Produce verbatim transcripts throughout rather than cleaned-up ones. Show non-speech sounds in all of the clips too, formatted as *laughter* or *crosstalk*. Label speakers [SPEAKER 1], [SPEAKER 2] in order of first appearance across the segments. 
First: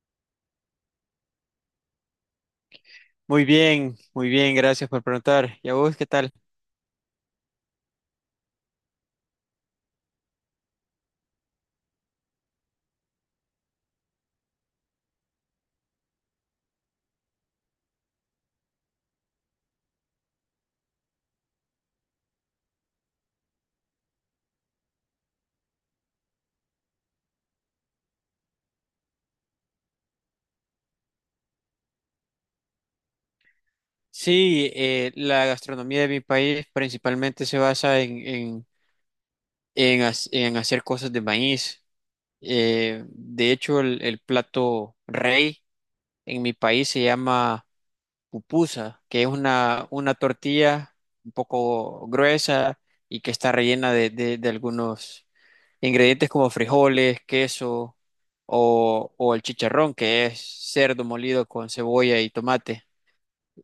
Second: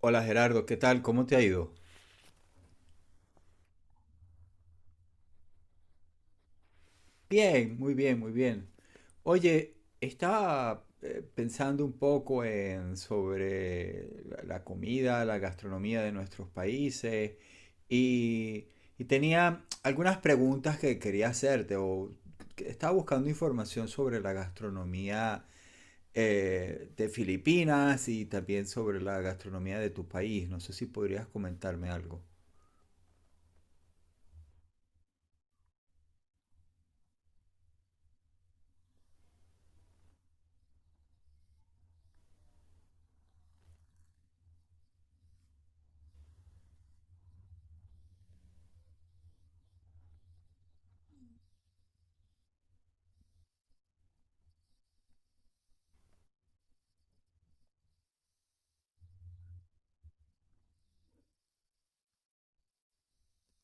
[SPEAKER 1] Hola Gerardo, ¿qué tal? ¿Cómo te ha ido?
[SPEAKER 2] Muy bien, muy bien, gracias por preguntar. ¿Y a vos qué tal?
[SPEAKER 1] Bien, muy bien, muy bien. Oye, estaba eh, pensando un poco en sobre la la comida, la gastronomía de nuestros países y, y tenía algunas preguntas que quería hacerte o que estaba buscando información sobre la gastronomía eh, de Filipinas y también sobre la gastronomía de tu país. No sé si podrías comentarme algo.
[SPEAKER 2] Sí, eh, la gastronomía de mi país principalmente se basa en, en, en, hac- en hacer cosas de maíz. Eh, de hecho, el, el plato rey en mi país se llama pupusa, que es una, una tortilla un poco gruesa y que está rellena de, de, de algunos ingredientes como frijoles, queso o, o el chicharrón, que es cerdo molido con cebolla y tomate.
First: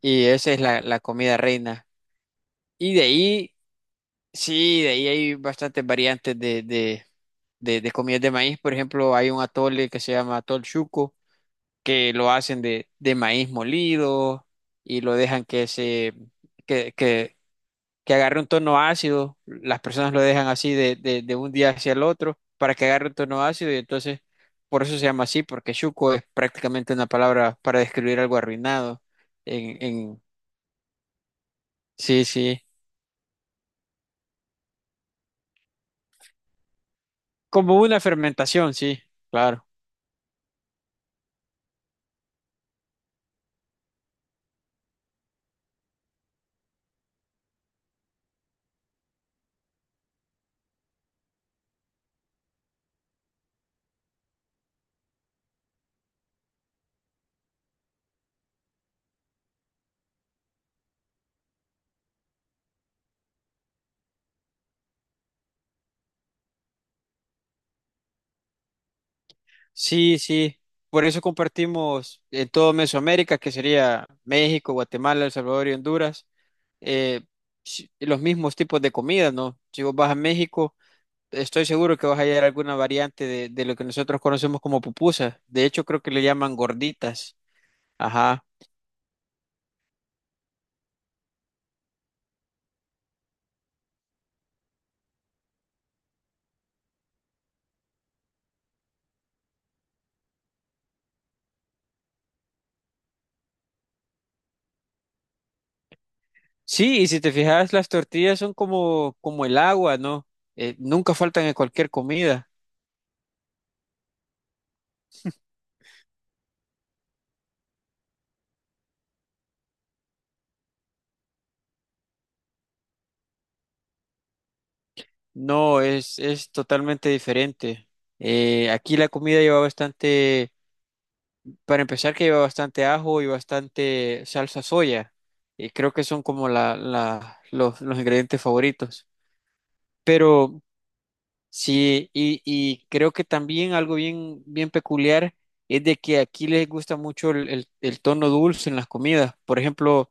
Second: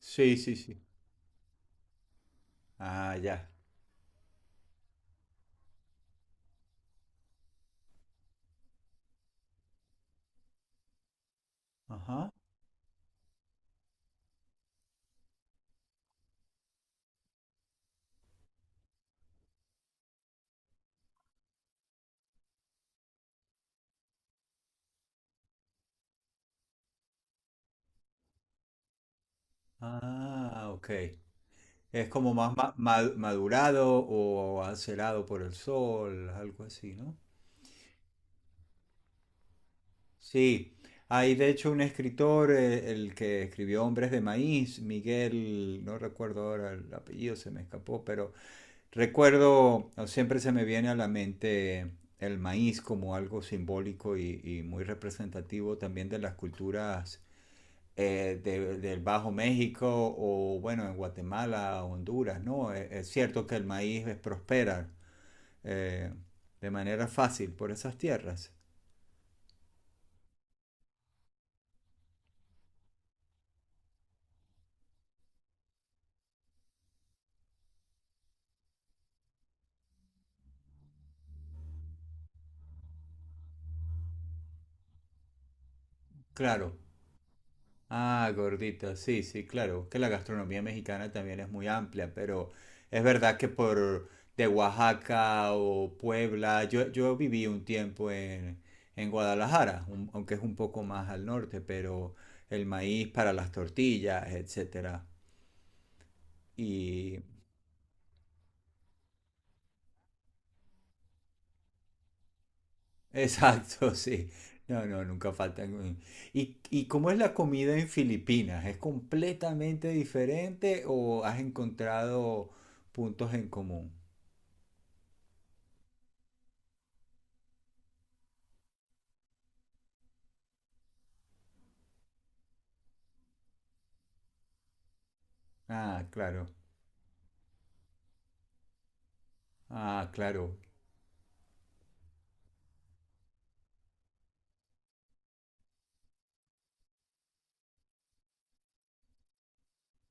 [SPEAKER 2] Y esa
[SPEAKER 1] sí,
[SPEAKER 2] es la,
[SPEAKER 1] sí.
[SPEAKER 2] la comida reina. Y de
[SPEAKER 1] Ah, ya.
[SPEAKER 2] ahí, sí, de ahí hay bastantes variantes de, de, de, de comidas de maíz. Por ejemplo, hay un atole que se llama atol chuco, que lo
[SPEAKER 1] Ajá.
[SPEAKER 2] hacen de, de maíz molido y lo dejan que se, que, que, que agarre un tono ácido. Las personas lo dejan así de, de, de un día hacia el otro para que agarre un tono ácido y entonces, por eso se llama así, porque chuco es prácticamente una palabra para describir algo arruinado. En, en,
[SPEAKER 1] Ah, ok. Es
[SPEAKER 2] sí,
[SPEAKER 1] como más
[SPEAKER 2] sí.
[SPEAKER 1] ma- ma- madurado o acelado por el sol, algo así, ¿no?
[SPEAKER 2] Como una fermentación, sí, claro.
[SPEAKER 1] Sí, hay de hecho un escritor, eh, el que escribió Hombres de Maíz, Miguel, no recuerdo ahora el apellido, se me escapó, pero recuerdo, o siempre se me viene a la mente el maíz como algo simbólico y, y muy representativo también de las culturas eh, de- del Bajo México o bueno, en Guatemala, Honduras, ¿no? Es, es cierto que el maíz es prospera eh, de manera fácil por esas tierras.
[SPEAKER 2] Sí, sí. Por eso compartimos en todo Mesoamérica, que sería México, Guatemala, El Salvador y Honduras, eh, si- los mismos tipos de comida, ¿no? Si vos vas a México, estoy seguro que vas a hallar alguna variante de, de lo que nosotros conocemos como pupusas. De hecho, creo que le llaman
[SPEAKER 1] Claro.
[SPEAKER 2] gorditas.
[SPEAKER 1] Ah,
[SPEAKER 2] Ajá.
[SPEAKER 1] gordita, sí, sí, claro. Que la gastronomía mexicana también es muy amplia, pero es verdad que por de Oaxaca o Puebla, yo, yo viví un tiempo en, en Guadalajara, un- aunque es un poco más al norte, pero el maíz para las tortillas, etcétera.
[SPEAKER 2] Sí, y
[SPEAKER 1] Y
[SPEAKER 2] si te fijas, las tortillas son como, como el agua, ¿no? Eh, nunca faltan en cualquier comida.
[SPEAKER 1] exacto, *laughs* sí. No, no, nunca faltan. ¿Y, y cómo es la comida en Filipinas? ¿Es completamente diferente o has encontrado puntos en común?
[SPEAKER 2] No, es, es totalmente diferente. Eh, aquí la comida lleva bastante, para empezar, que lleva bastante ajo y bastante salsa soya. Y creo que
[SPEAKER 1] Ah,
[SPEAKER 2] son
[SPEAKER 1] claro.
[SPEAKER 2] como la, la- los, los ingredientes favoritos.
[SPEAKER 1] Ah, claro.
[SPEAKER 2] Pero sí, y, y creo que también algo bien, bien peculiar es de que aquí les gusta mucho el, el el tono dulce en las comidas. Por ejemplo,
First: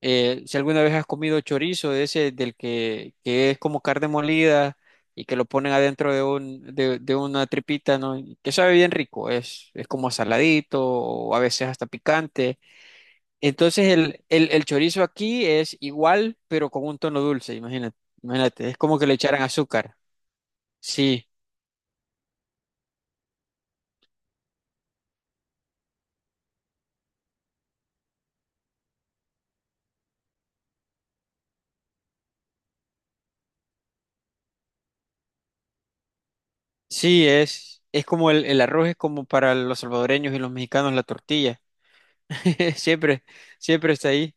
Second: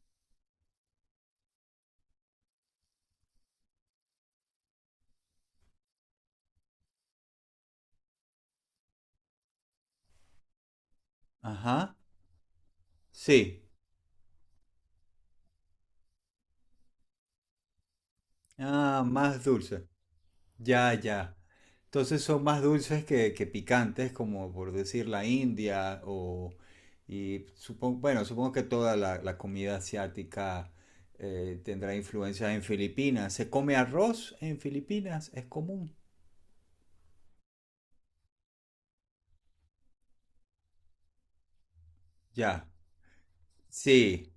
[SPEAKER 2] eh, si alguna vez has comido chorizo de ese, del que, que es como carne molida y que lo ponen adentro de un, de, de una tripita, ¿no? Y Que sabe bien rico, es, es como saladito o a veces hasta
[SPEAKER 1] Ajá.
[SPEAKER 2] picante.
[SPEAKER 1] Sí.
[SPEAKER 2] Entonces el, el, el chorizo aquí es igual, pero con un tono dulce, imagínate, imagínate, es como
[SPEAKER 1] Ah,
[SPEAKER 2] que le echaran
[SPEAKER 1] más dulce.
[SPEAKER 2] azúcar.
[SPEAKER 1] Ya,
[SPEAKER 2] Sí,
[SPEAKER 1] ya. Entonces son más dulces que, que picantes, como por decir la India o... Y supongo, bueno, supongo que toda la, la comida asiática eh, tendrá influencia en Filipinas. ¿Se come arroz en Filipinas? Es común.
[SPEAKER 2] sí, es, es como el, el arroz es como para los salvadoreños y los mexicanos la tortilla.
[SPEAKER 1] Ya,
[SPEAKER 2] *laughs* Siempre, siempre está
[SPEAKER 1] sí,
[SPEAKER 2] ahí.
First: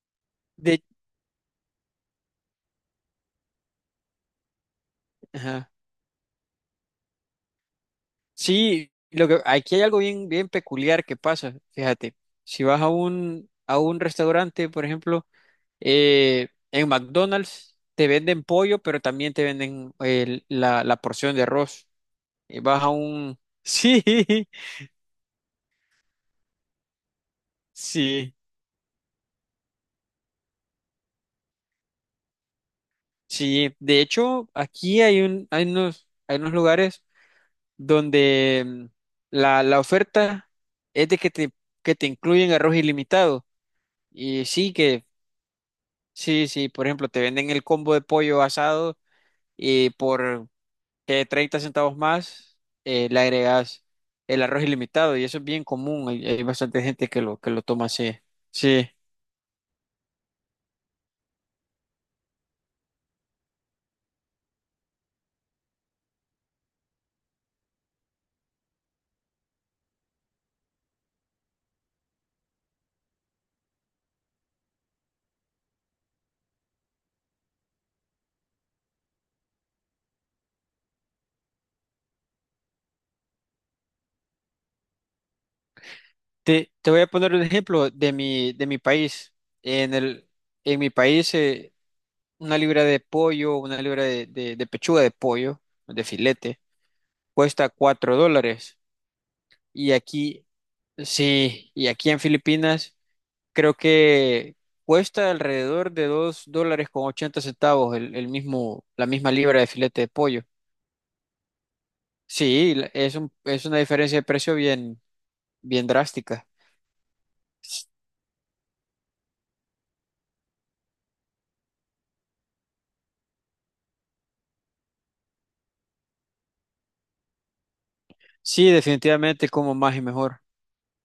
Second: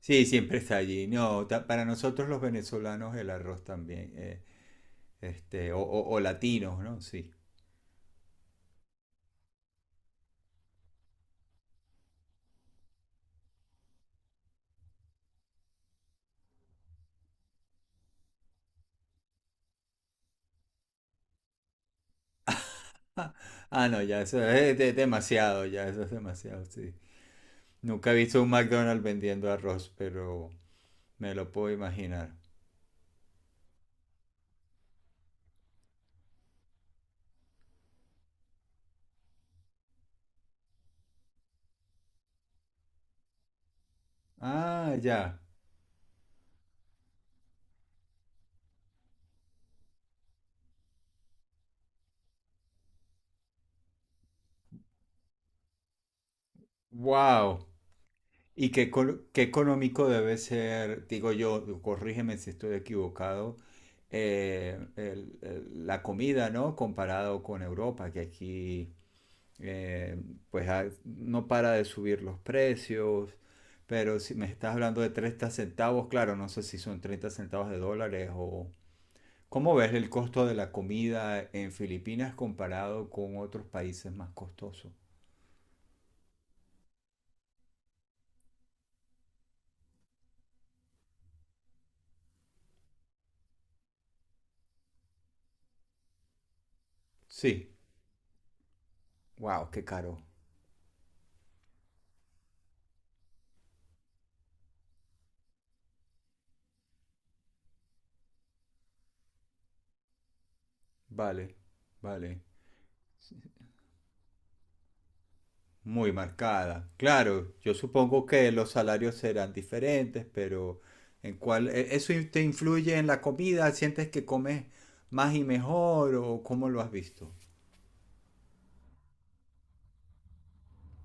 [SPEAKER 1] sí, siempre está
[SPEAKER 2] De,
[SPEAKER 1] allí. No, ta- para nosotros los venezolanos el arroz también, eh,
[SPEAKER 2] ajá.
[SPEAKER 1] este, o, o- o latinos, ¿no? Sí.
[SPEAKER 2] Sí, lo que, aquí hay algo bien, bien peculiar que pasa, fíjate, si vas a un, a un restaurante, por ejemplo, eh, en McDonald's te venden pollo, pero también te venden el- la, la porción de arroz. Y vas a un... *laughs*
[SPEAKER 1] Ah,
[SPEAKER 2] Sí,
[SPEAKER 1] no, ya eso es de- demasiado, ya eso es demasiado, sí. Nunca he
[SPEAKER 2] sí,
[SPEAKER 1] visto un McDonald's vendiendo arroz, pero me lo puedo imaginar.
[SPEAKER 2] sí. De hecho, aquí hay un, hay unos, hay unos lugares donde mm, la, la oferta es de que te, que te incluyen arroz ilimitado. Y sí,
[SPEAKER 1] Ah,
[SPEAKER 2] que
[SPEAKER 1] ya.
[SPEAKER 2] Sí, sí, por ejemplo, te venden el combo de pollo asado y por que 30 centavos más eh, le agregas el arroz ilimitado y eso es bien común, hay, hay bastante gente que lo, que lo
[SPEAKER 1] Wow.
[SPEAKER 2] toma así.
[SPEAKER 1] ¿Y qué,
[SPEAKER 2] Sí,
[SPEAKER 1] col- qué económico debe ser, digo yo, corrígeme si estoy equivocado, eh, el- el- la comida, ¿no? Comparado con Europa, que aquí eh, pues ha- no para de subir los precios, pero si me estás hablando de treinta centavos, claro, no sé si son treinta centavos de dólares o... ¿Cómo ves el costo de la comida en Filipinas comparado con otros países más costosos?
[SPEAKER 2] te, te voy a poner un ejemplo de mi, de mi país. En el, en mi país, eh, una libra de pollo, una libra de, de, de pechuga de pollo, de filete, cuesta
[SPEAKER 1] Sí.
[SPEAKER 2] cuatro dólares.
[SPEAKER 1] Wow, qué
[SPEAKER 2] Y
[SPEAKER 1] caro.
[SPEAKER 2] aquí, sí, y aquí en Filipinas creo que cuesta alrededor de dos dólares con ochenta centavos el, el mismo, la misma libra de filete de pollo.
[SPEAKER 1] Vale, vale.
[SPEAKER 2] Sí, la- es un- es una diferencia de precio bien, bien
[SPEAKER 1] Muy
[SPEAKER 2] drástica.
[SPEAKER 1] marcada. Claro, yo supongo que los salarios serán diferentes, pero ¿en cuál? e- ¿Eso in- te influye en la comida? ¿Sientes que comes más y mejor o cómo lo has visto?
[SPEAKER 2] Sí, definitivamente como más y mejor.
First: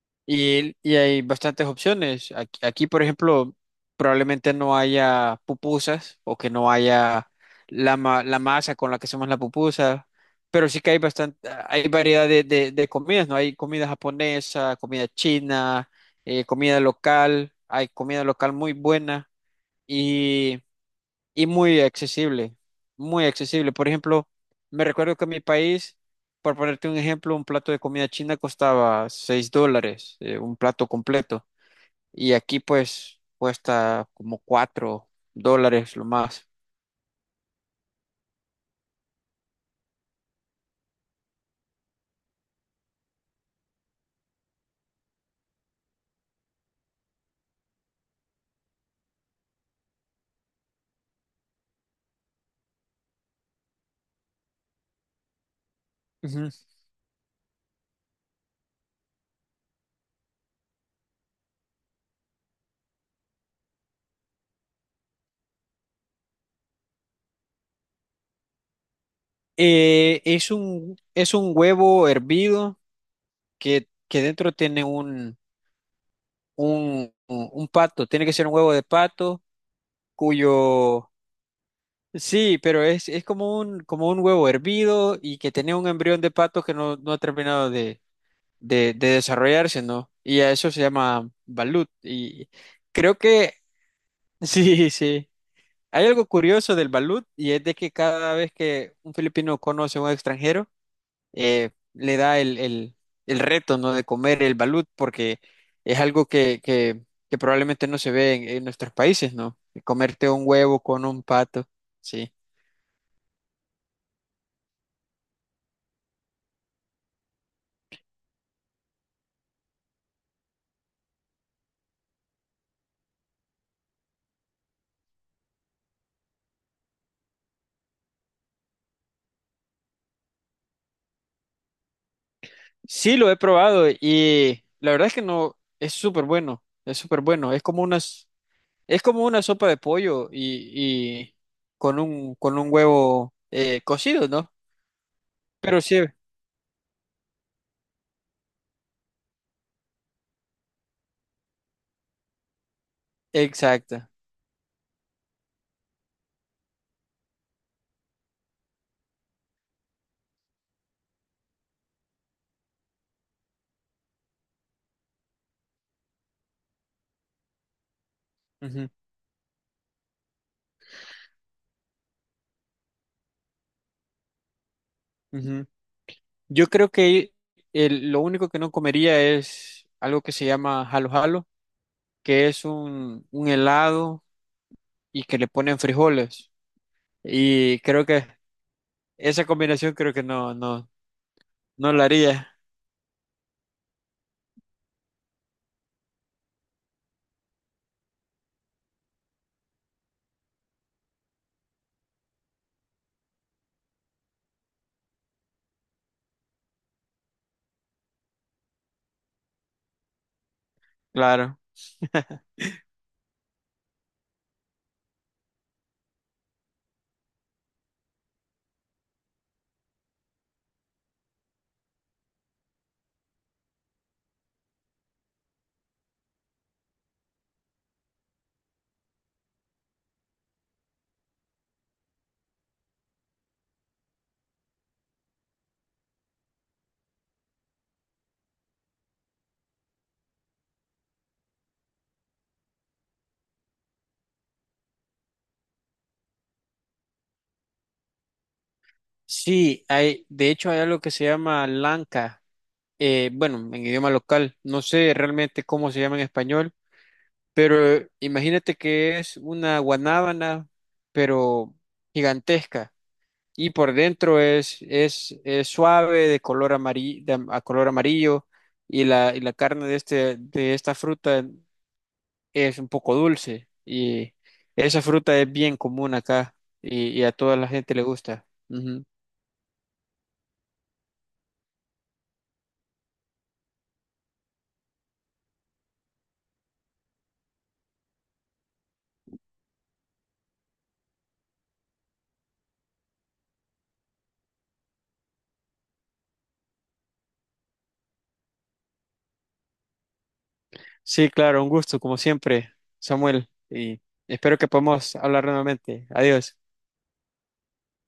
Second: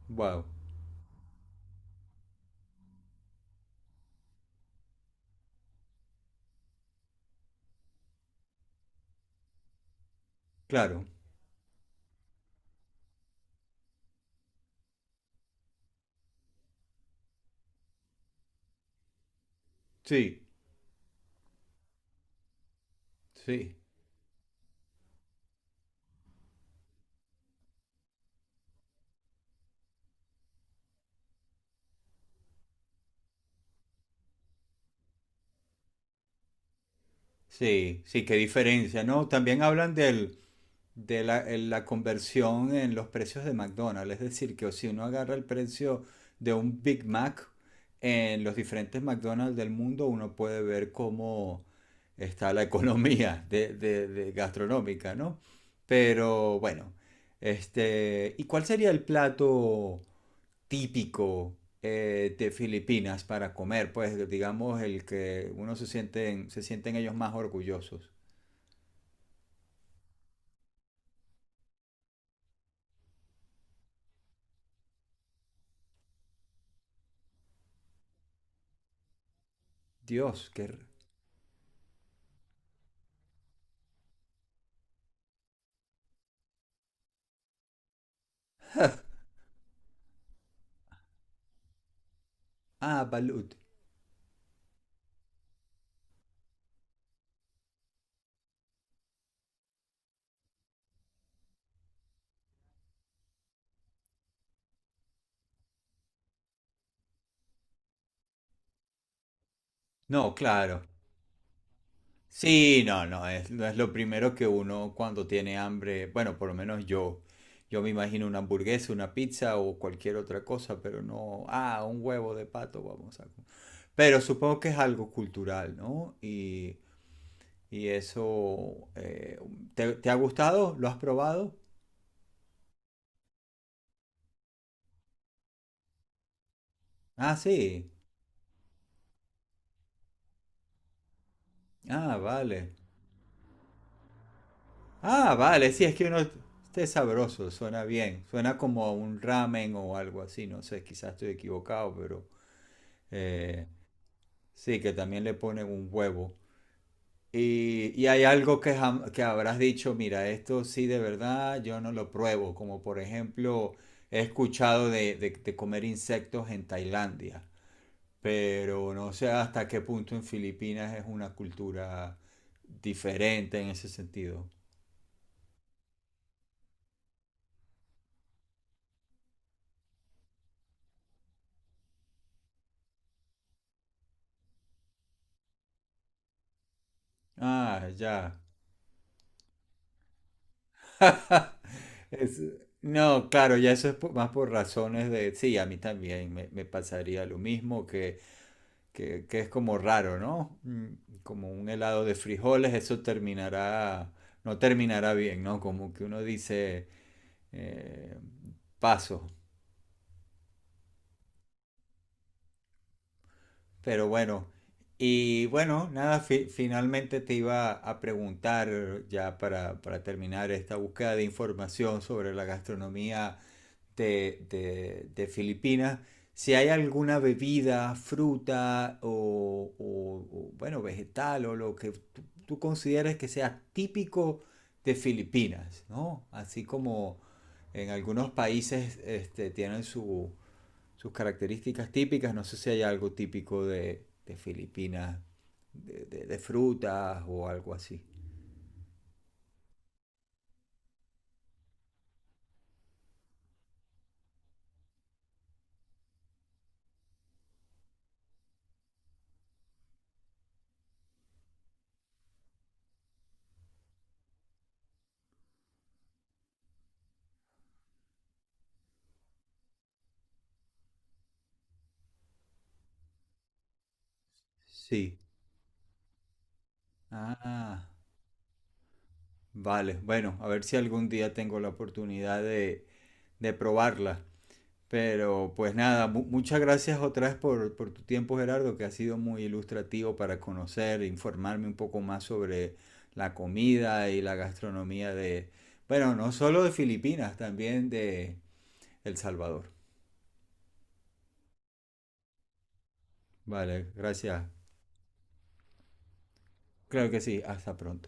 [SPEAKER 1] Wow,
[SPEAKER 2] Y, y hay bastantes opciones. Aquí, aquí, por ejemplo, probablemente no haya pupusas o que no haya la, ma- la masa con la que hacemos la pupusa, pero sí que hay
[SPEAKER 1] claro.
[SPEAKER 2] bastante, hay variedad de, de- de comidas, ¿no? Hay comida japonesa, comida china, eh, comida local, hay comida local muy buena
[SPEAKER 1] Sí,
[SPEAKER 2] y muy accesible, muy accesible.
[SPEAKER 1] sí.
[SPEAKER 2] Por ejemplo, me recuerdo que en mi país, por ponerte un ejemplo, un plato de comida china costaba seis dólares, eh, un plato completo, y aquí pues cuesta como cuatro dólares lo más.
[SPEAKER 1] Sí, sí, qué diferencia, ¿no? También hablan del de la, en la conversión en los precios de McDonald's. Es decir, que si uno agarra el precio de un Big Mac en los diferentes McDonald's del mundo, uno puede ver cómo está la *laughs* economía de, de- de gastronómica, ¿no?
[SPEAKER 2] Ujú.
[SPEAKER 1] Pero bueno, este, ¿y cuál sería el plato típico eh, de Filipinas para comer? Pues digamos el que uno se sienten, se sienten ellos más orgullosos.
[SPEAKER 2] Eh, es un, es un huevo hervido que, que dentro tiene un, un, un pato, tiene que ser un huevo de pato
[SPEAKER 1] Dios, qué... r-
[SPEAKER 2] cuyo Sí, pero es, es como un, como un, huevo hervido y que tenía un embrión de pato que no, no ha terminado de, de, de desarrollarse, ¿no? Y a eso se llama balut. Y
[SPEAKER 1] Ah,
[SPEAKER 2] creo que,
[SPEAKER 1] balut.
[SPEAKER 2] *laughs* sí, sí. Hay algo curioso del balut y es de que cada vez que un filipino conoce a un extranjero, eh, le da el, el, el reto, ¿no? De comer el balut porque es algo que, que, que probablemente no se ve en, en nuestros países, ¿no? Comerte
[SPEAKER 1] No,
[SPEAKER 2] un huevo
[SPEAKER 1] claro.
[SPEAKER 2] con un pato, sí.
[SPEAKER 1] Sí, no, no es, no es lo primero que uno cuando tiene hambre, bueno, por lo menos yo, yo me imagino una hamburguesa, una pizza o cualquier otra cosa, pero no, ah, un huevo de pato, vamos a... co- Pero supongo que es algo cultural, ¿no? Y, y eso, eh, ¿te, te ha gustado? ¿Lo has probado?
[SPEAKER 2] Sí, lo he probado y la verdad es que no, es súper bueno, es súper
[SPEAKER 1] Ah,
[SPEAKER 2] bueno. Es como
[SPEAKER 1] sí.
[SPEAKER 2] unas es como una sopa de pollo y, y con
[SPEAKER 1] Ah,
[SPEAKER 2] un, con un
[SPEAKER 1] vale.
[SPEAKER 2] huevo eh, cocido, ¿no?
[SPEAKER 1] Ah, vale,
[SPEAKER 2] Pero
[SPEAKER 1] sí, es
[SPEAKER 2] sí,
[SPEAKER 1] que uno... Este es sabroso, suena bien. Suena como a un ramen o algo así, no sé, quizás estoy equivocado, pero... Eh,
[SPEAKER 2] exacto.
[SPEAKER 1] sí, que también le ponen un huevo. Y, y hay algo que, jam- que habrás dicho, mira, esto sí de verdad yo no lo pruebo, como por ejemplo he escuchado de, de- de comer insectos en Tailandia,
[SPEAKER 2] Ujú,
[SPEAKER 1] pero no sé hasta qué punto en Filipinas es una cultura diferente en ese sentido.
[SPEAKER 2] ujú. Yo creo que el- lo único que no comería es algo que se llama jalo jalo, que es un, un helado y que le ponen frijoles. Y
[SPEAKER 1] Ah,
[SPEAKER 2] creo que
[SPEAKER 1] ya.
[SPEAKER 2] esa combinación creo que no, no, no la
[SPEAKER 1] *laughs* Es-
[SPEAKER 2] haría,
[SPEAKER 1] no, claro, ya eso es po- más por razones de, sí, a mí también me, me pasaría lo mismo que que, que es como raro, ¿no? Mm, como un helado de frijoles, eso terminará, no terminará bien, ¿no? Como que uno dice, eh, paso,
[SPEAKER 2] claro. *laughs*
[SPEAKER 1] pero bueno, y bueno, nada, fi- finalmente te iba a preguntar ya para, para terminar esta búsqueda de información sobre la gastronomía de, de- de Filipinas, si hay alguna bebida, fruta o, o- o, bueno, vegetal o lo que tú, tú consideres que sea típico de Filipinas, ¿no? Así como en algunos países este, tienen su sus características típicas. No sé si hay algo típico de, de Filipinas, de, de- de frutas o algo así.
[SPEAKER 2] Sí, hay, de hecho hay algo que se llama lanca, eh, bueno, en idioma local, no sé realmente cómo se llama en español, pero eh, imagínate que es una guanábana, pero gigantesca, y por dentro es, es, es suave, de color amarillo, a color amarillo, y la, y la carne de, este, de esta fruta es un poco dulce, y esa
[SPEAKER 1] Sí.
[SPEAKER 2] fruta es bien común acá, y, y a toda la
[SPEAKER 1] Ah,
[SPEAKER 2] gente le gusta.
[SPEAKER 1] vale. Bueno, a ver si algún día tengo la oportunidad de, de probarla. Pero pues nada, mu- muchas gracias otra vez por, por tu tiempo, Gerardo, que ha sido muy ilustrativo para conocer, informarme un poco más sobre la comida y la gastronomía de, bueno, no solo de Filipinas, también de El Salvador.
[SPEAKER 2] Sí, claro, un gusto, como siempre, Samuel,
[SPEAKER 1] Vale,
[SPEAKER 2] y
[SPEAKER 1] gracias.
[SPEAKER 2] espero que podamos hablar nuevamente. Adiós.
[SPEAKER 1] Claro que sí, hasta pronto.